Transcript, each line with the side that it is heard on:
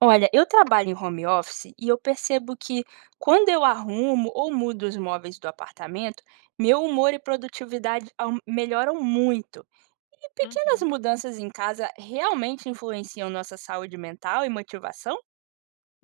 right: Olha, eu trabalho em home office e eu percebo que quando eu arrumo ou mudo os móveis do apartamento, meu humor e produtividade melhoram muito. E pequenas
left: Uhum.
right: mudanças em casa realmente influenciam nossa saúde mental e motivação?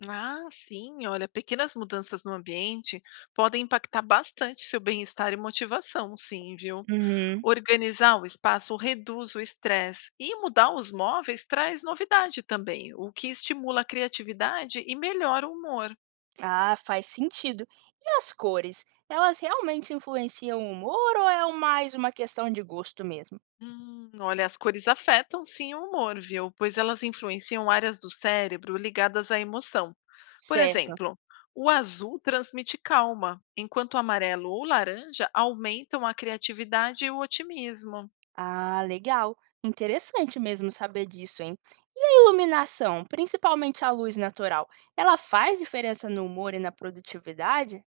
left: Ah, sim, olha, pequenas mudanças no ambiente podem impactar bastante seu bem-estar e motivação, sim, viu?
right: Uhum.
left: Organizar o espaço reduz o estresse e mudar os móveis traz novidade também, o que estimula a criatividade e melhora o humor.
right: Ah, faz sentido. E as cores? Elas realmente influenciam o humor ou é mais uma questão de gosto mesmo?
left: Olha, as cores afetam sim o humor, viu? Pois elas influenciam áreas do cérebro ligadas à emoção. Por
right: Certo.
left: exemplo, o azul transmite calma, enquanto o amarelo ou laranja aumentam a criatividade e o otimismo.
right: Ah, legal. Interessante mesmo saber disso, hein? E a iluminação, principalmente a luz natural, ela faz diferença no humor e na produtividade?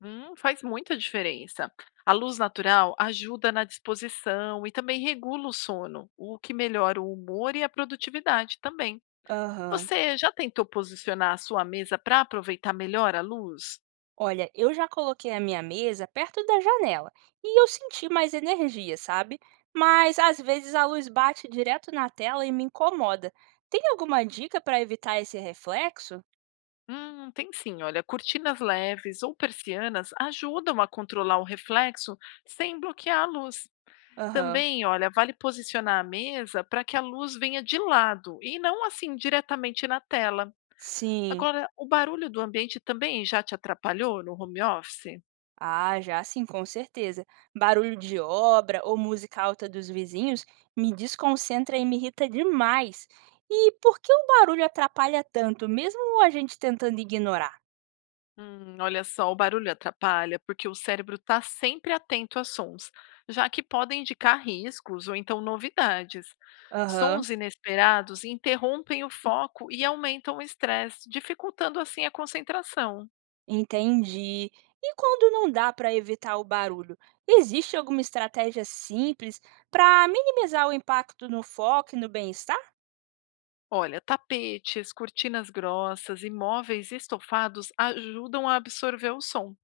left: Faz muita diferença. A luz natural ajuda na disposição e também regula o sono, o que melhora o humor e a produtividade também.
right: Aham.
left: Você já tentou posicionar a sua mesa para aproveitar melhor a luz?
right: Olha, eu já coloquei a minha mesa perto da janela e eu senti mais energia, sabe? Mas às vezes a luz bate direto na tela e me incomoda. Tem alguma dica para evitar esse reflexo?
left: Tem sim, olha, cortinas leves ou persianas ajudam a controlar o reflexo sem bloquear a luz.
right: Aham.
left: Também, olha, vale posicionar a mesa para que a luz venha de lado e não assim diretamente na tela.
right: Sim.
left: Agora, o barulho do ambiente também já te atrapalhou no home office?
right: Ah, já sim, com certeza. Barulho de obra ou música alta dos vizinhos me desconcentra e me irrita demais. E por que o barulho atrapalha tanto, mesmo a gente tentando ignorar?
left: Olha só, o barulho atrapalha porque o cérebro está sempre atento a sons, já que podem indicar riscos ou então novidades.
right: Aham.
left: Sons inesperados interrompem o foco e aumentam o estresse, dificultando assim a concentração.
right: Entendi. E quando não dá para evitar o barulho, existe alguma estratégia simples para minimizar o impacto no foco e no bem-estar?
left: Olha, tapetes, cortinas grossas e móveis estofados ajudam a absorver o som.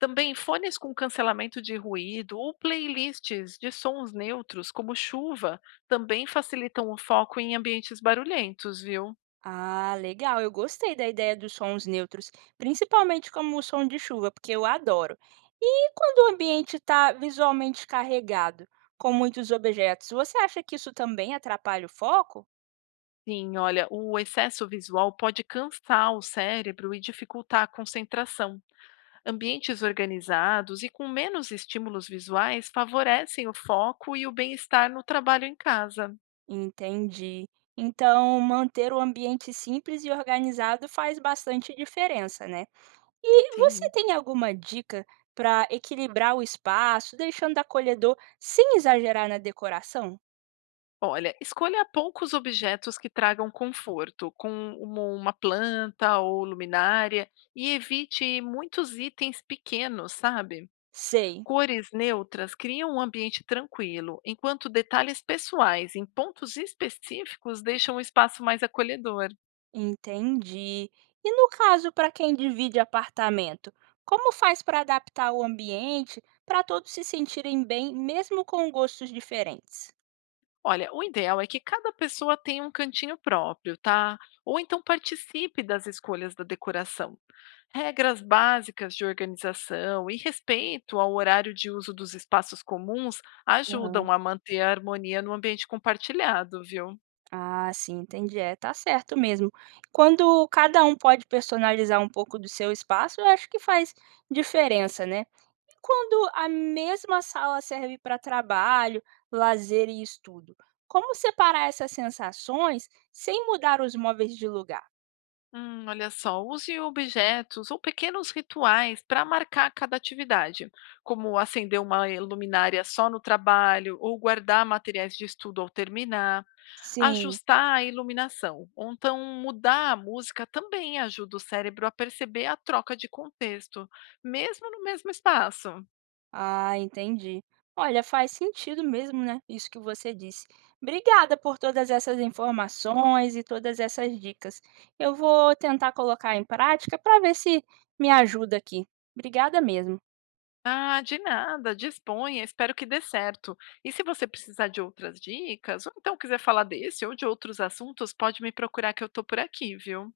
left: Também fones com cancelamento de ruído ou playlists de sons neutros, como chuva, também facilitam o foco em ambientes barulhentos, viu?
right: Ah, legal. Eu gostei da ideia dos sons neutros, principalmente como o som de chuva, porque eu adoro. E quando o ambiente está visualmente carregado, com muitos objetos, você acha que isso também atrapalha o foco?
left: Sim, olha, o excesso visual pode cansar o cérebro e dificultar a concentração. Ambientes organizados e com menos estímulos visuais favorecem o foco e o bem-estar no trabalho em casa.
right: Entendi. Então, manter o ambiente simples e organizado faz bastante diferença, né? E você
left: Sim.
right: tem alguma dica para equilibrar o espaço, deixando acolhedor sem exagerar na decoração?
left: Olha, escolha poucos objetos que tragam conforto, com uma planta ou luminária, e evite muitos itens pequenos, sabe?
right: Sei.
left: Cores neutras criam um ambiente tranquilo, enquanto detalhes pessoais em pontos específicos deixam o espaço mais acolhedor.
right: Entendi. E no caso para quem divide apartamento, como faz para adaptar o ambiente para todos se sentirem bem, mesmo com gostos diferentes?
left: Olha, o ideal é que cada pessoa tenha um cantinho próprio, tá? Ou então participe das escolhas da decoração. Regras básicas de organização e respeito ao horário de uso dos espaços comuns
right: Aham.
left: ajudam a manter a harmonia no ambiente compartilhado, viu?
right: Ah, sim, entendi. É, tá certo mesmo. Quando cada um pode personalizar um pouco do seu espaço, eu acho que faz diferença, né? E quando a mesma sala serve para trabalho, lazer e estudo, como separar essas sensações sem mudar os móveis de lugar?
left: Olha só, use objetos ou pequenos rituais para marcar cada atividade, como acender uma luminária só no trabalho ou guardar materiais de estudo ao terminar.
right: Sim.
left: Ajustar a iluminação, ou então mudar a música também ajuda o cérebro a perceber a troca de contexto, mesmo no mesmo espaço.
right: Ah, entendi. Olha, faz sentido mesmo, né? Isso que você disse. Obrigada por todas essas informações e todas essas dicas. Eu vou tentar colocar em prática para ver se me ajuda aqui. Obrigada mesmo.
left: Ah, de nada, disponha, espero que dê certo. E se você precisar de outras dicas, ou então quiser falar desse ou de outros assuntos, pode me procurar que eu estou por aqui, viu?